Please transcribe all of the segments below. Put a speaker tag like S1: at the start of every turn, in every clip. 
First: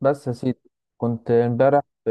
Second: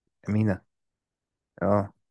S1: بس يا سيدي،
S2: أمينة.
S1: كنت امبارح
S2: اه.
S1: في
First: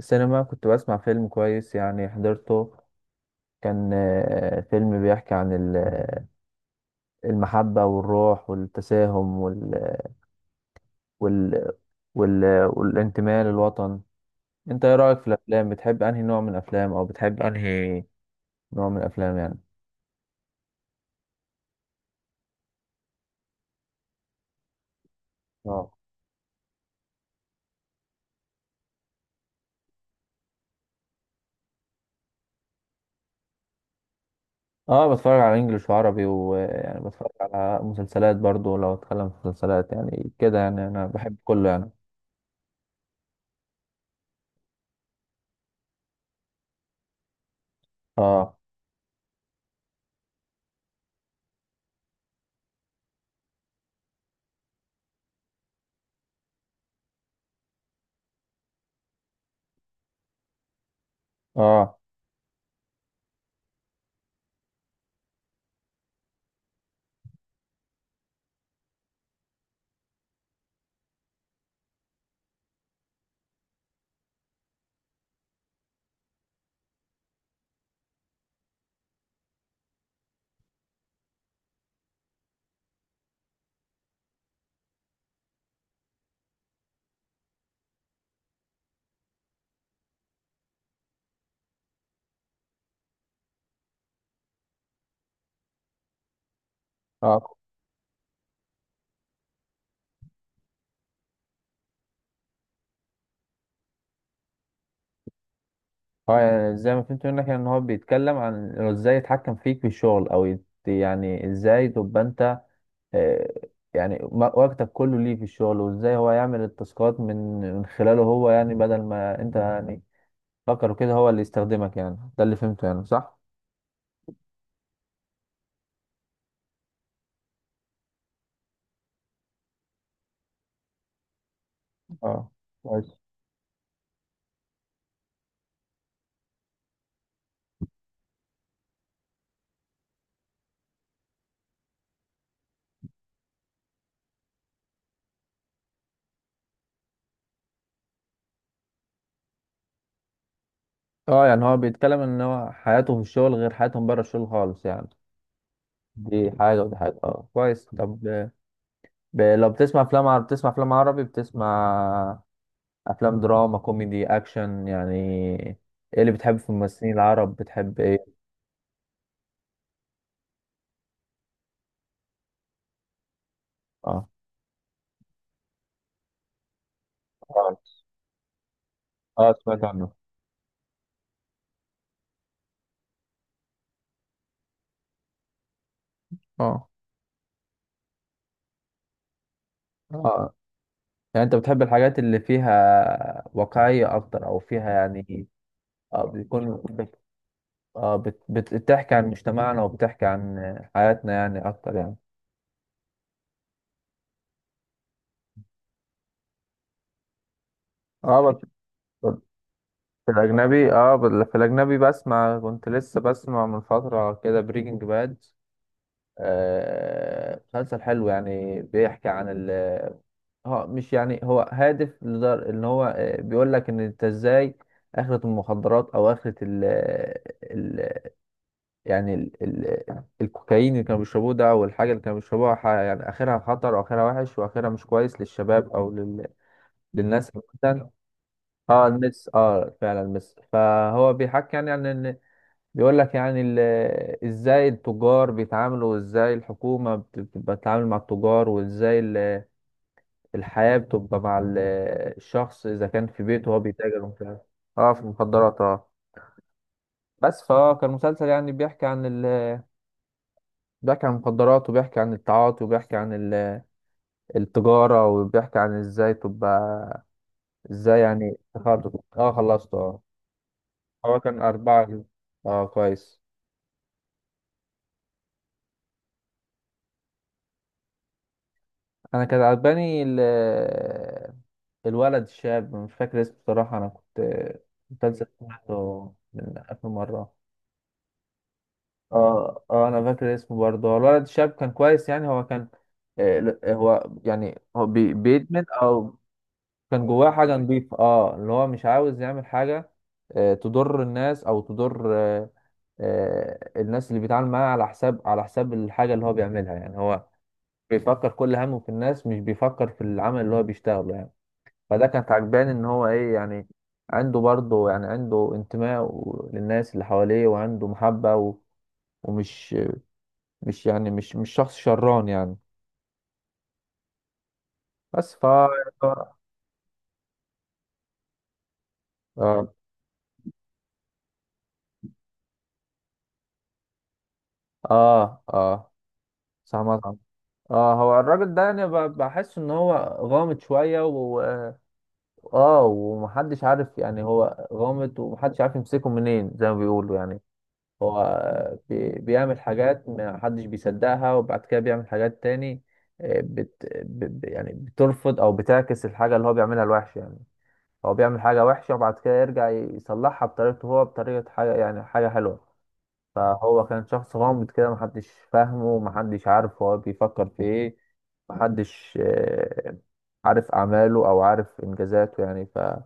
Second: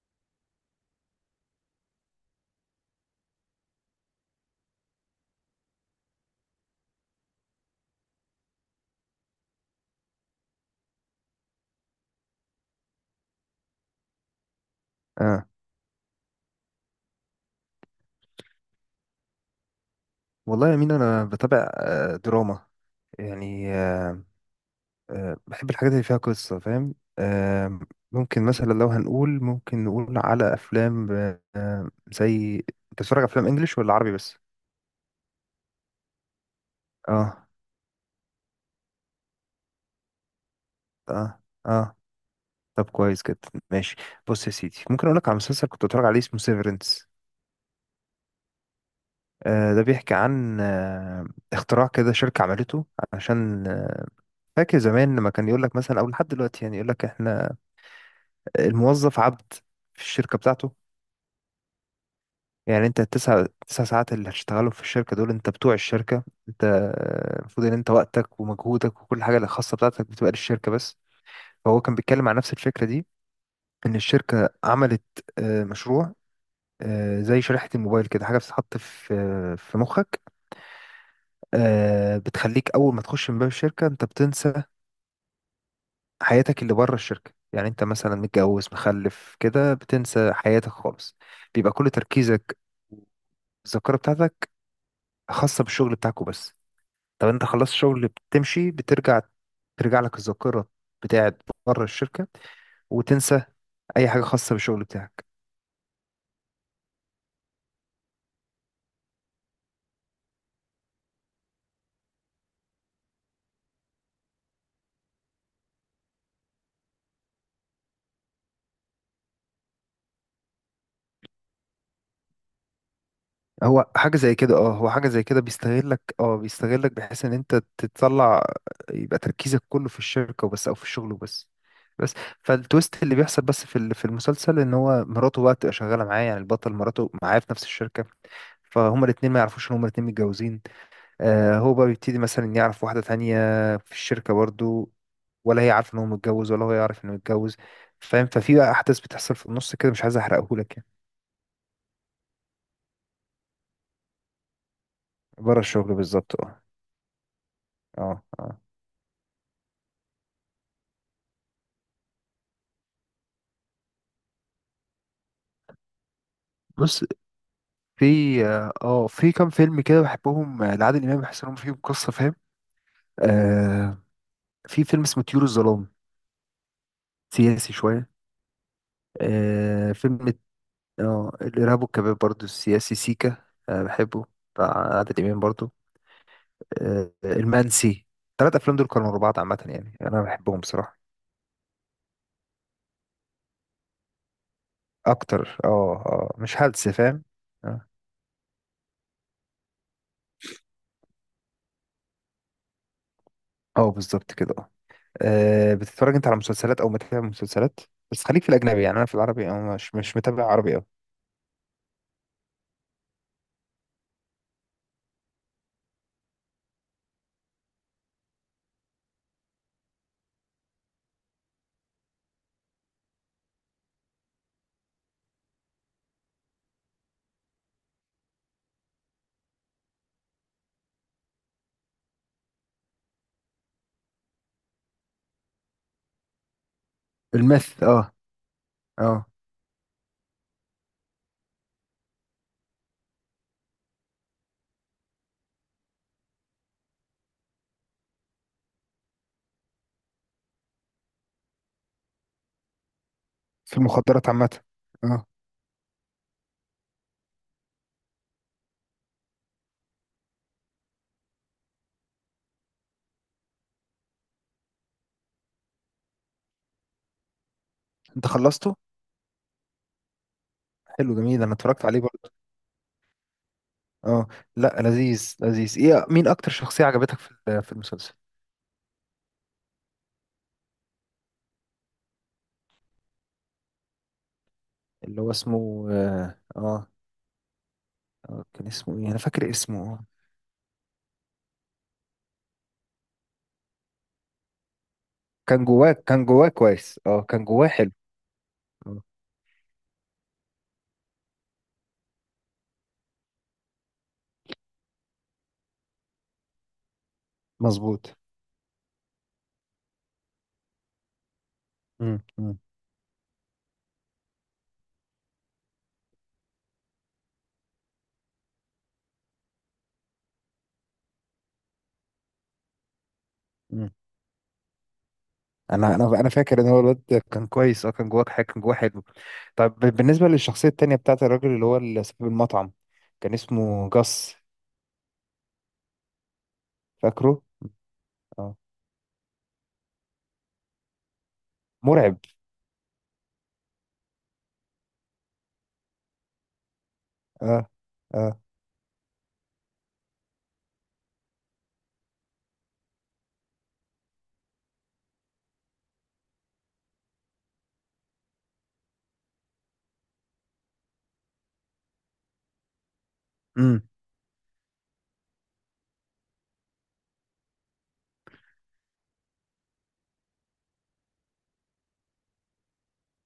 S1: سينما، كنت بسمع فيلم كويس يعني حضرته. كان فيلم بيحكي عن المحبة والروح والتساهم وال... وال... والانتماء للوطن. انت ايه رأيك في
S2: اه.
S1: الافلام؟ بتحب انهي نوع من الافلام، او بتحب انهي نوع من الافلام يعني؟
S2: والله يا أمينة، أنا بتابع دراما يعني. بحب
S1: اه
S2: الحاجات اللي فيها قصة. فاهم؟ ممكن مثلا، لو هنقول، ممكن نقول على أفلام. زي، أنت بتتفرج على أفلام إنجليش ولا عربي بس؟
S1: اه بتفرج على انجليش وعربي، ويعني بتفرج
S2: اه.
S1: على مسلسلات برضو. لو اتكلم في مسلسلات يعني كده، يعني انا بحب
S2: اه.
S1: كله يعني.
S2: اه. طب كويس جدا، ماشي. بص يا سيدي، ممكن أقول لك على مسلسل كنت بتفرج عليه، اسمه سيفرنس.
S1: اه
S2: ده بيحكي عن اختراع كده شركة عملته، عشان فاكر زمان لما كان يقول لك مثلا، او لحد دلوقتي يعني، يقول لك احنا الموظف عبد في الشركة بتاعته.
S1: اه
S2: يعني انت التسع ساعات اللي هتشتغلهم في الشركة دول، انت بتوع الشركة. انت، المفروض ان انت وقتك ومجهودك وكل حاجة الخاصة بتاعتك بتبقى للشركة بس. فهو كان بيتكلم عن نفس الفكرة دي، ان الشركة عملت مشروع، زي شريحة الموبايل كده، حاجة بتتحط في مخك. بتخليك اول ما تخش من باب الشركة، انت بتنسى حياتك اللي بره الشركة. يعني انت مثلا متجوز مخلف كده، بتنسى حياتك خالص. بيبقى كل تركيزك، الذاكرة بتاعتك، خاصة بالشغل بتاعكو بس. طب انت
S1: اه
S2: خلصت شغل، بتمشي، بترجع، ترجع لك الذاكرة بتاعت بره الشركة، وتنسى أي حاجة خاصة بالشغل بتاعك.
S1: هو يعني زي ما فهمت منك، يعني ان هو بيتكلم عن انه ازاي يتحكم فيك في الشغل، او يعني ازاي تبقى انت آه، يعني وقتك كله ليه في الشغل، وازاي هو يعمل التاسكات من خلاله هو، يعني بدل ما انت يعني فكر كده هو اللي يستخدمك. يعني ده اللي فهمته، يعني صح؟
S2: هو حاجة زي كده. اه، هو حاجة زي كده، بيستغلك. اه، بيستغلك بحيث ان انت تطلع، يبقى تركيزك كله في الشركة وبس، او في الشغل وبس. بس.
S1: اه
S2: فالتويست اللي
S1: كويس.
S2: بيحصل بس، في المسلسل، ان هو مراته بقى تبقى شغالة معاه، يعني البطل مراته معاه في نفس الشركة. فهما الاتنين ما يعرفوش ان هما الاتنين متجوزين. هو بقى بيبتدي مثلا يعرف واحدة تانية في الشركة برضو، ولا هي عارفه ان هو متجوز، ولا هو يعرف انه متجوز. فاهم؟ ففي بقى احداث بتحصل في النص كده، مش عايز احرقهولك يعني.
S1: اه يعني هو بيتكلم ان هو حياته في الشغل غير حياتهم بره الشغل خالص يعني،
S2: بره الشغل بالظبط.
S1: دي
S2: اه.
S1: حاجة ودي حاجة. اه كويس.
S2: اه.
S1: طب
S2: اه.
S1: لو بتسمع افلام عربي، بتسمع افلام عربي، بتسمع افلام دراما، كوميدي، اكشن يعني، ايه اللي بتحب في
S2: بص،
S1: الممثلين العرب؟ بتحب
S2: في
S1: ايه؟
S2: اه آه، في كام فيلم كده بحبهم، لعادل امام، بحس انهم فيهم قصه. فاهم؟ آه
S1: اه
S2: في فيلم اسمه طيور الظلام، سياسي
S1: اه.
S2: شويه.
S1: سمعت عنه.
S2: فيلم. اه، الارهاب والكباب برضو، السياسي سيكا. بحبه، بتاع عادل امام برضو.
S1: اه
S2: المنسي. ثلاث افلام دول كانوا ورا بعض عامه، يعني انا
S1: اه.
S2: بحبهم بصراحه.
S1: يعني انت بتحب الحاجات اللي فيها واقعية اكتر، او فيها يعني،
S2: اكتر. اه.
S1: اه
S2: اه. مش
S1: بيكون
S2: هلس
S1: بت...
S2: فاهم. اه.
S1: اه بت... بت... بتحكي عن مجتمعنا وبتحكي عن حياتنا يعني اكتر يعني.
S2: بالظبط كده. اه. بتتفرج انت على مسلسلات او متابع مسلسلات؟ بس
S1: اه
S2: خليك في
S1: بس.
S2: الاجنبي، يعني انا في العربي أو مش
S1: في
S2: متابع عربي قوي.
S1: الأجنبي، اه في الأجنبي بسمع، كنت لسه بسمع من فترة كده بريكنج باد. مسلسل حلو، يعني بيحكي عن ال اه مش يعني، هو هادف، لدر ان هو بيقول لك ان انت ازاي اخرة المخدرات، او اخرة ال ال يعني ال ال الكوكايين اللي كانوا بيشربوه ده، او الحاجة اللي كانوا بيشربوها، يعني اخرها خطر، واخرها وحش، واخرها مش كويس للشباب، او للناس
S2: المث.
S1: عامة.
S2: اه.
S1: اه
S2: اه.
S1: المس اه فعلا المس، فهو بيحكي يعني عن ان، بيقول لك يعني ازاي التجار بيتعاملوا، وازاي الحكومة بتتعامل مع التجار، وازاي الحياة بتبقى مع الشخص، إذا كان في بيته
S2: في
S1: هو بيتاجر
S2: المخدرات عامه.
S1: وكده. اه في
S2: اه.
S1: المخدرات اه. بس فهو كان مسلسل يعني بيحكي عن بيحكي عن المخدرات، وبيحكي عن التعاطي، وبيحكي عن التجارة، وبيحكي عن ازاي تبقى، ازاي
S2: انت
S1: يعني
S2: خلصته؟
S1: تخرج. اه خلصت اه.
S2: حلو،
S1: هو
S2: جميل. انا
S1: كان
S2: اتفرجت عليه
S1: أربعة.
S2: برضه.
S1: اه كويس.
S2: اه. لا، لذيذ لذيذ. ايه، مين اكتر شخصيه عجبتك في المسلسل؟
S1: أنا كان عجباني الولد الشاب، مش فاكر اسمه بصراحة، أنا كنت
S2: اللي هو
S1: مسلسل
S2: اسمه،
S1: سمعته
S2: اه.
S1: من
S2: اه.
S1: آخر مرة.
S2: كان اسمه ايه؟ انا فاكر اسمه.
S1: اه اه انا فاكر اسمه برضه، هو الولد الشاب كان كويس يعني، هو كان، آه لا، هو يعني هو
S2: كان
S1: بيدمن،
S2: جواه كان
S1: او
S2: جواه كويس. اه،
S1: كان
S2: كان
S1: جواه
S2: جواه
S1: حاجه
S2: حلو.
S1: نظيفه، اه اللي هو
S2: آه،
S1: مش عاوز يعمل حاجه آه تضر الناس، او تضر آه آه الناس اللي بيتعامل معاها على حساب، على حساب الحاجه اللي هو بيعملها. يعني هو
S2: مظبوط.
S1: بيفكر كل همه في الناس، مش بيفكر في العمل اللي هو بيشتغله يعني.
S2: مم.
S1: فده كانت
S2: مم.
S1: عجباني، ان هو ايه يعني، عنده برضه يعني عنده انتماء للناس اللي حواليه، وعنده محبه و... ومش مش يعني مش مش شخص شران يعني.
S2: مم.
S1: بس ف
S2: انا فاكر ان هو الواد ده كان كويس. اه، كان جواه حاجه، كان جواه حلو. طب
S1: اه
S2: بالنسبه للشخصيه التانية، بتاعت الراجل، اللي هو اللي صاحب المطعم، كان اسمه جاس.
S1: اه اه. سامع سامع.
S2: فاكره؟
S1: اه هو
S2: اه.
S1: الراجل ده يعني بحس ان هو غامض شويه و،
S2: مرعب.
S1: اه ومحدش عارف، يعني هو غامض ومحدش عارف يمسكه منين زي ما بيقولوا يعني.
S2: اه. اه.
S1: هو بيعمل حاجات محدش بيصدقها، وبعد كده بيعمل حاجات تاني يعني بترفض او بتعكس الحاجه اللي هو بيعملها الوحشه يعني. هو بيعمل حاجه وحشه، وبعد كده يرجع يصلحها بطريقته هو، بطريقه حاجه يعني حاجه حلوه.
S2: امم.
S1: فهو كان شخص غامض كده، محدش فاهمه، محدش عارف هو بيفكر في ايه، محدش عارف أعماله، أو عارف إنجازاته يعني. فهو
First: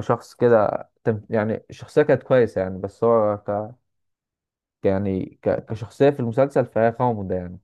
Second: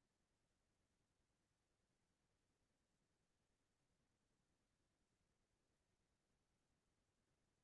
S1: شخص كده، يعني الشخصية كانت كويسة يعني. بس هو كشخصية في المسلسل فهي غامضة يعني.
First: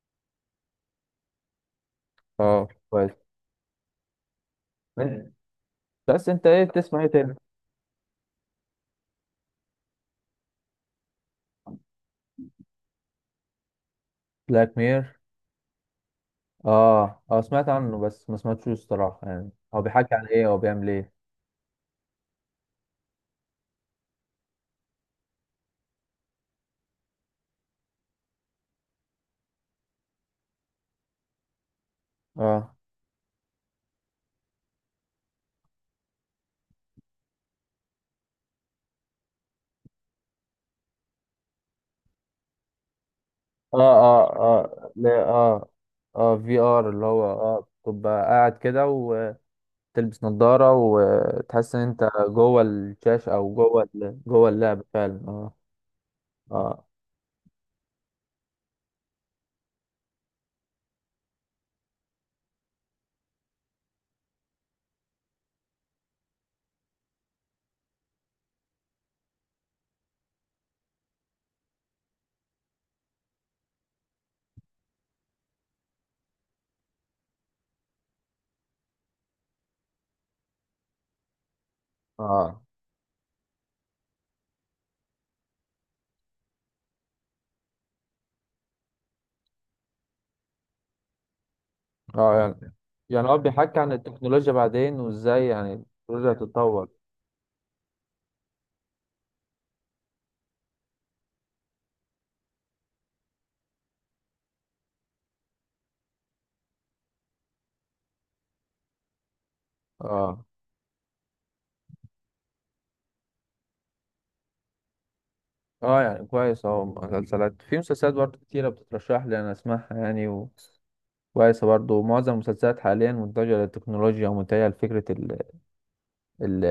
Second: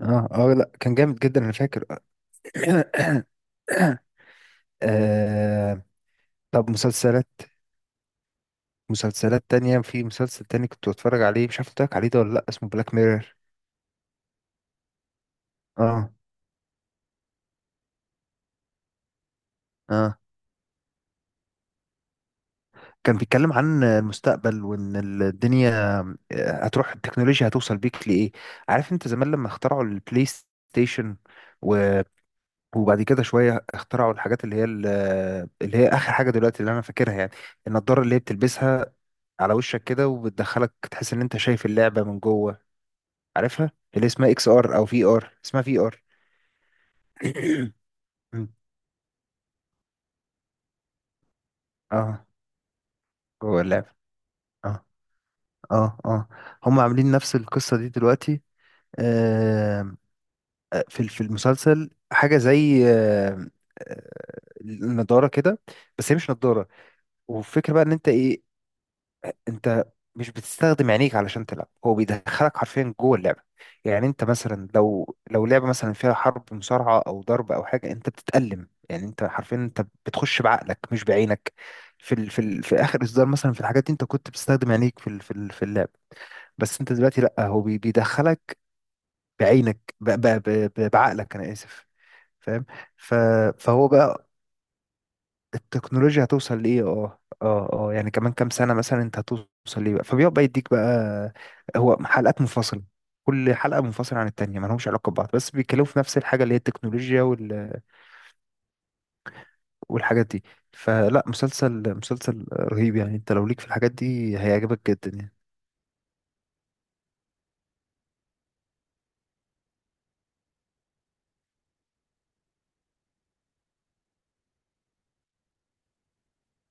S2: اه. اه، لا كان جامد جدا، انا فاكر.
S1: اه كويس. من-
S2: آه.
S1: بس أنت إيه
S2: طب
S1: بتسمع إيه
S2: مسلسلات
S1: تاني؟
S2: مسلسلات تانية، في مسلسل تاني كنت بتفرج عليه، مش عارف قلت لك عليه ده ولا لا، اسمه بلاك ميرور.
S1: بلاك مير؟
S2: اه.
S1: آه آه سمعت عنه، بس ما سمعتوش الصراحة يعني. هو بيحكي
S2: اه.
S1: عن إيه؟ هو بيعمل إيه؟
S2: كان بيتكلم عن المستقبل، وان الدنيا هتروح، التكنولوجيا هتوصل بيك لايه. عارف انت زمان لما اخترعوا البلاي ستيشن، و...
S1: اه
S2: وبعد كده شويه اخترعوا الحاجات اللي هي اللي هي اخر حاجه دلوقتي اللي انا فاكرها يعني، النضاره اللي هي بتلبسها على وشك كده، وبتدخلك تحس ان انت شايف اللعبه من جوه. عارفها،
S1: اه
S2: اللي اسمها
S1: اه
S2: اكس ار، او
S1: اه
S2: في
S1: لا
S2: ار. اسمها
S1: اه.
S2: في ار.
S1: اه في ار، اللي هو اه تبقى قاعد كده، وتلبس نظارة، وتحس ان انت
S2: اه،
S1: جوه الشاشة، او
S2: جوه
S1: جوه
S2: اللعبه.
S1: جوه اللعبة
S2: اه.
S1: فعلا اه.
S2: اه. اه، هم
S1: اه
S2: عاملين نفس القصه دي دلوقتي. آه، في المسلسل حاجه زي النضاره كده، بس هي مش نضاره. والفكره بقى ان انت ايه، انت مش بتستخدم عينيك علشان تلعب، هو بيدخلك حرفيا جوه اللعبه. يعني انت مثلا، لو لو لعبه مثلا فيها حرب، مصارعه او ضرب او حاجه، انت بتتألم. يعني انت حرفيا، انت بتخش بعقلك مش بعينك. في ال في
S1: اه
S2: ال في اخر اصدار مثلا، في الحاجات دي، انت كنت بتستخدم عينيك في اللعب. بس انت دلوقتي، لا، هو بيدخلك بعينك، بعقلك. انا اسف.
S1: اه
S2: فاهم.
S1: يعني،
S2: ف...
S1: يعني هو بيحكي
S2: فهو
S1: عن
S2: بقى،
S1: التكنولوجيا بعدين، وازاي يعني
S2: التكنولوجيا
S1: التكنولوجيا
S2: هتوصل لايه.
S1: هتتطور.
S2: اه. اه. اه، يعني كمان كام سنه مثلا، انت هتوصل ليه بقى. فبيقعد بقى يديك بقى، هو حلقات منفصله، كل حلقه منفصله عن التانيه، ما لهمش علاقه ببعض، بس بيتكلموا في نفس الحاجه اللي هي التكنولوجيا والحاجات
S1: اه
S2: دي. فلا، مسلسل رهيب. يعني انت لو ليك في الحاجات دي، هيعجبك جدا يعني.
S1: اه. يعني كويس اهو، مسلسلات في مسلسلات برضه كتيرة بتترشح لي انا اسمعها يعني، وكويسة برضه. معظم المسلسلات حاليا متجهة للتكنولوجيا، ومتجهة لفكرة ال...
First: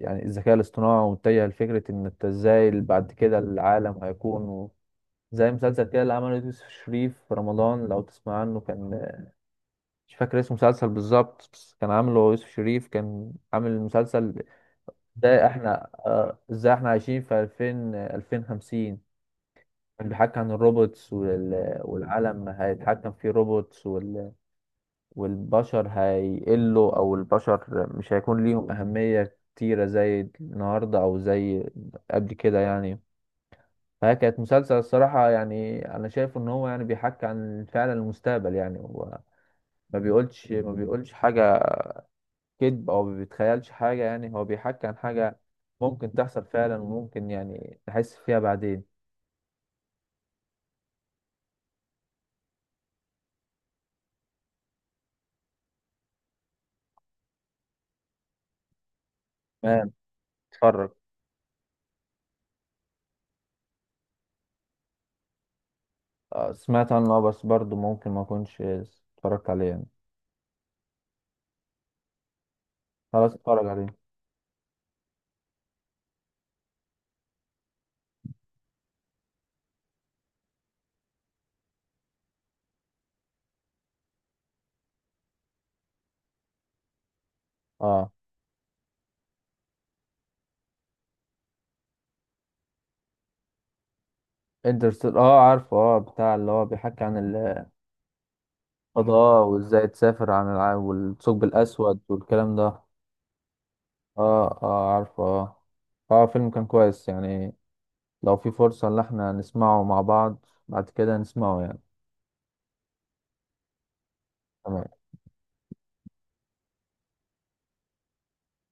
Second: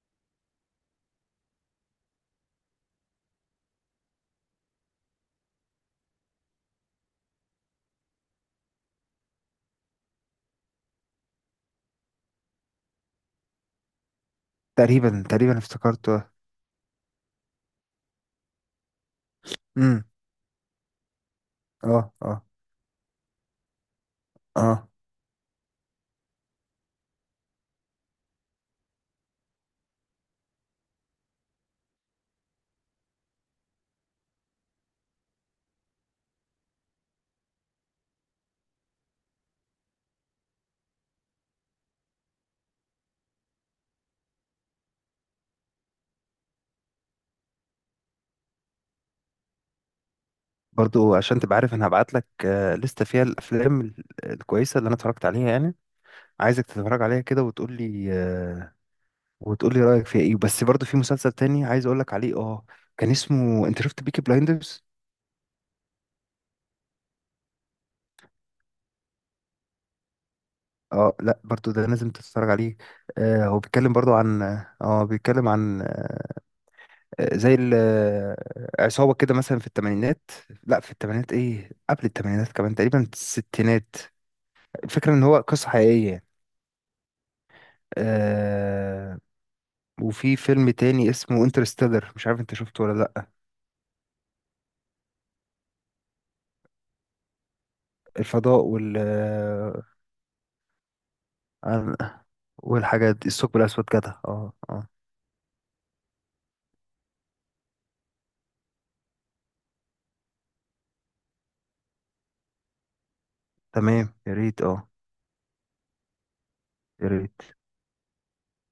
S1: يعني الذكاء الاصطناعي، ومتجه لفكرة إن أنت إزاي بعد كده العالم هيكون، زي مسلسل كده اللي عمله يوسف شريف في رمضان لو تسمع عنه. كان مش فاكر اسم المسلسل بالظبط، بس كان عامله يوسف شريف، كان عامل مسلسل
S2: تقريبا
S1: إزاي
S2: تقريبا
S1: إحنا،
S2: افتكرته.
S1: إزاي إحنا عايشين في 2000 2050.
S2: امم.
S1: كان بيحكي عن الروبوتس
S2: اه. اه.
S1: والعالم هيتحكم فيه روبوتس،
S2: اه،
S1: والبشر هيقلوا، او البشر مش هيكون ليهم اهمية كتيرة زي النهاردة، او زي قبل كده يعني. فهي كانت مسلسل الصراحة يعني، انا شايف ان هو يعني بيحكي عن فعلا المستقبل يعني. هو ما بيقولش حاجة كذب، او ما بيتخيلش حاجة، يعني هو بيحكي عن حاجة ممكن تحصل فعلا، وممكن يعني تحس فيها بعدين.
S2: برضو عشان تبقى عارف، انا هبعت لك لستة فيها الافلام الكويسه اللي انا اتفرجت عليها يعني. عايزك تتفرج عليها كده، وتقول لي وتقول لي
S1: تمام
S2: رأيك فيها ايه. بس برضو
S1: اتفرج.
S2: في مسلسل تاني عايز اقول لك عليه. اه. كان اسمه، انت شفت بيكي بلايندرز؟
S1: سمعت عنه. بس برضه ممكن ما اكونش اتفرجت عليه يعني.
S2: اه، لا برضو ده لازم تتفرج عليه.
S1: خلاص
S2: هو
S1: اتفرج
S2: بيتكلم
S1: عليه.
S2: برضو عن، اه، بيتكلم عن، زي عصابة كده مثلا في الثمانينات. لا، في الثمانينات، ايه، قبل الثمانينات كمان، تقريبا الستينات. الفكرة ان هو قصة حقيقية يعني.
S1: اه
S2: آه وفي فيلم تاني اسمه انترستيلر، مش عارف انت شفته ولا لا.
S1: انترستيلر، اه عارفه اه، بتاع اللي هو بيحكي عن
S2: الفضاء وال،
S1: الفضاء، وازاي تسافر عن العالم، والثقب
S2: آه،
S1: الاسود والكلام ده.
S2: والحاجات دي، الثقب الأسود جدع. اه.
S1: اه
S2: اه.
S1: اه عارفه اه. اه فيلم كان كويس يعني، لو في فرصة ان احنا نسمعه مع بعض بعد كده نسمعه يعني.
S2: تمام، يا ريت. اه.
S1: تمام.
S2: يا ريت.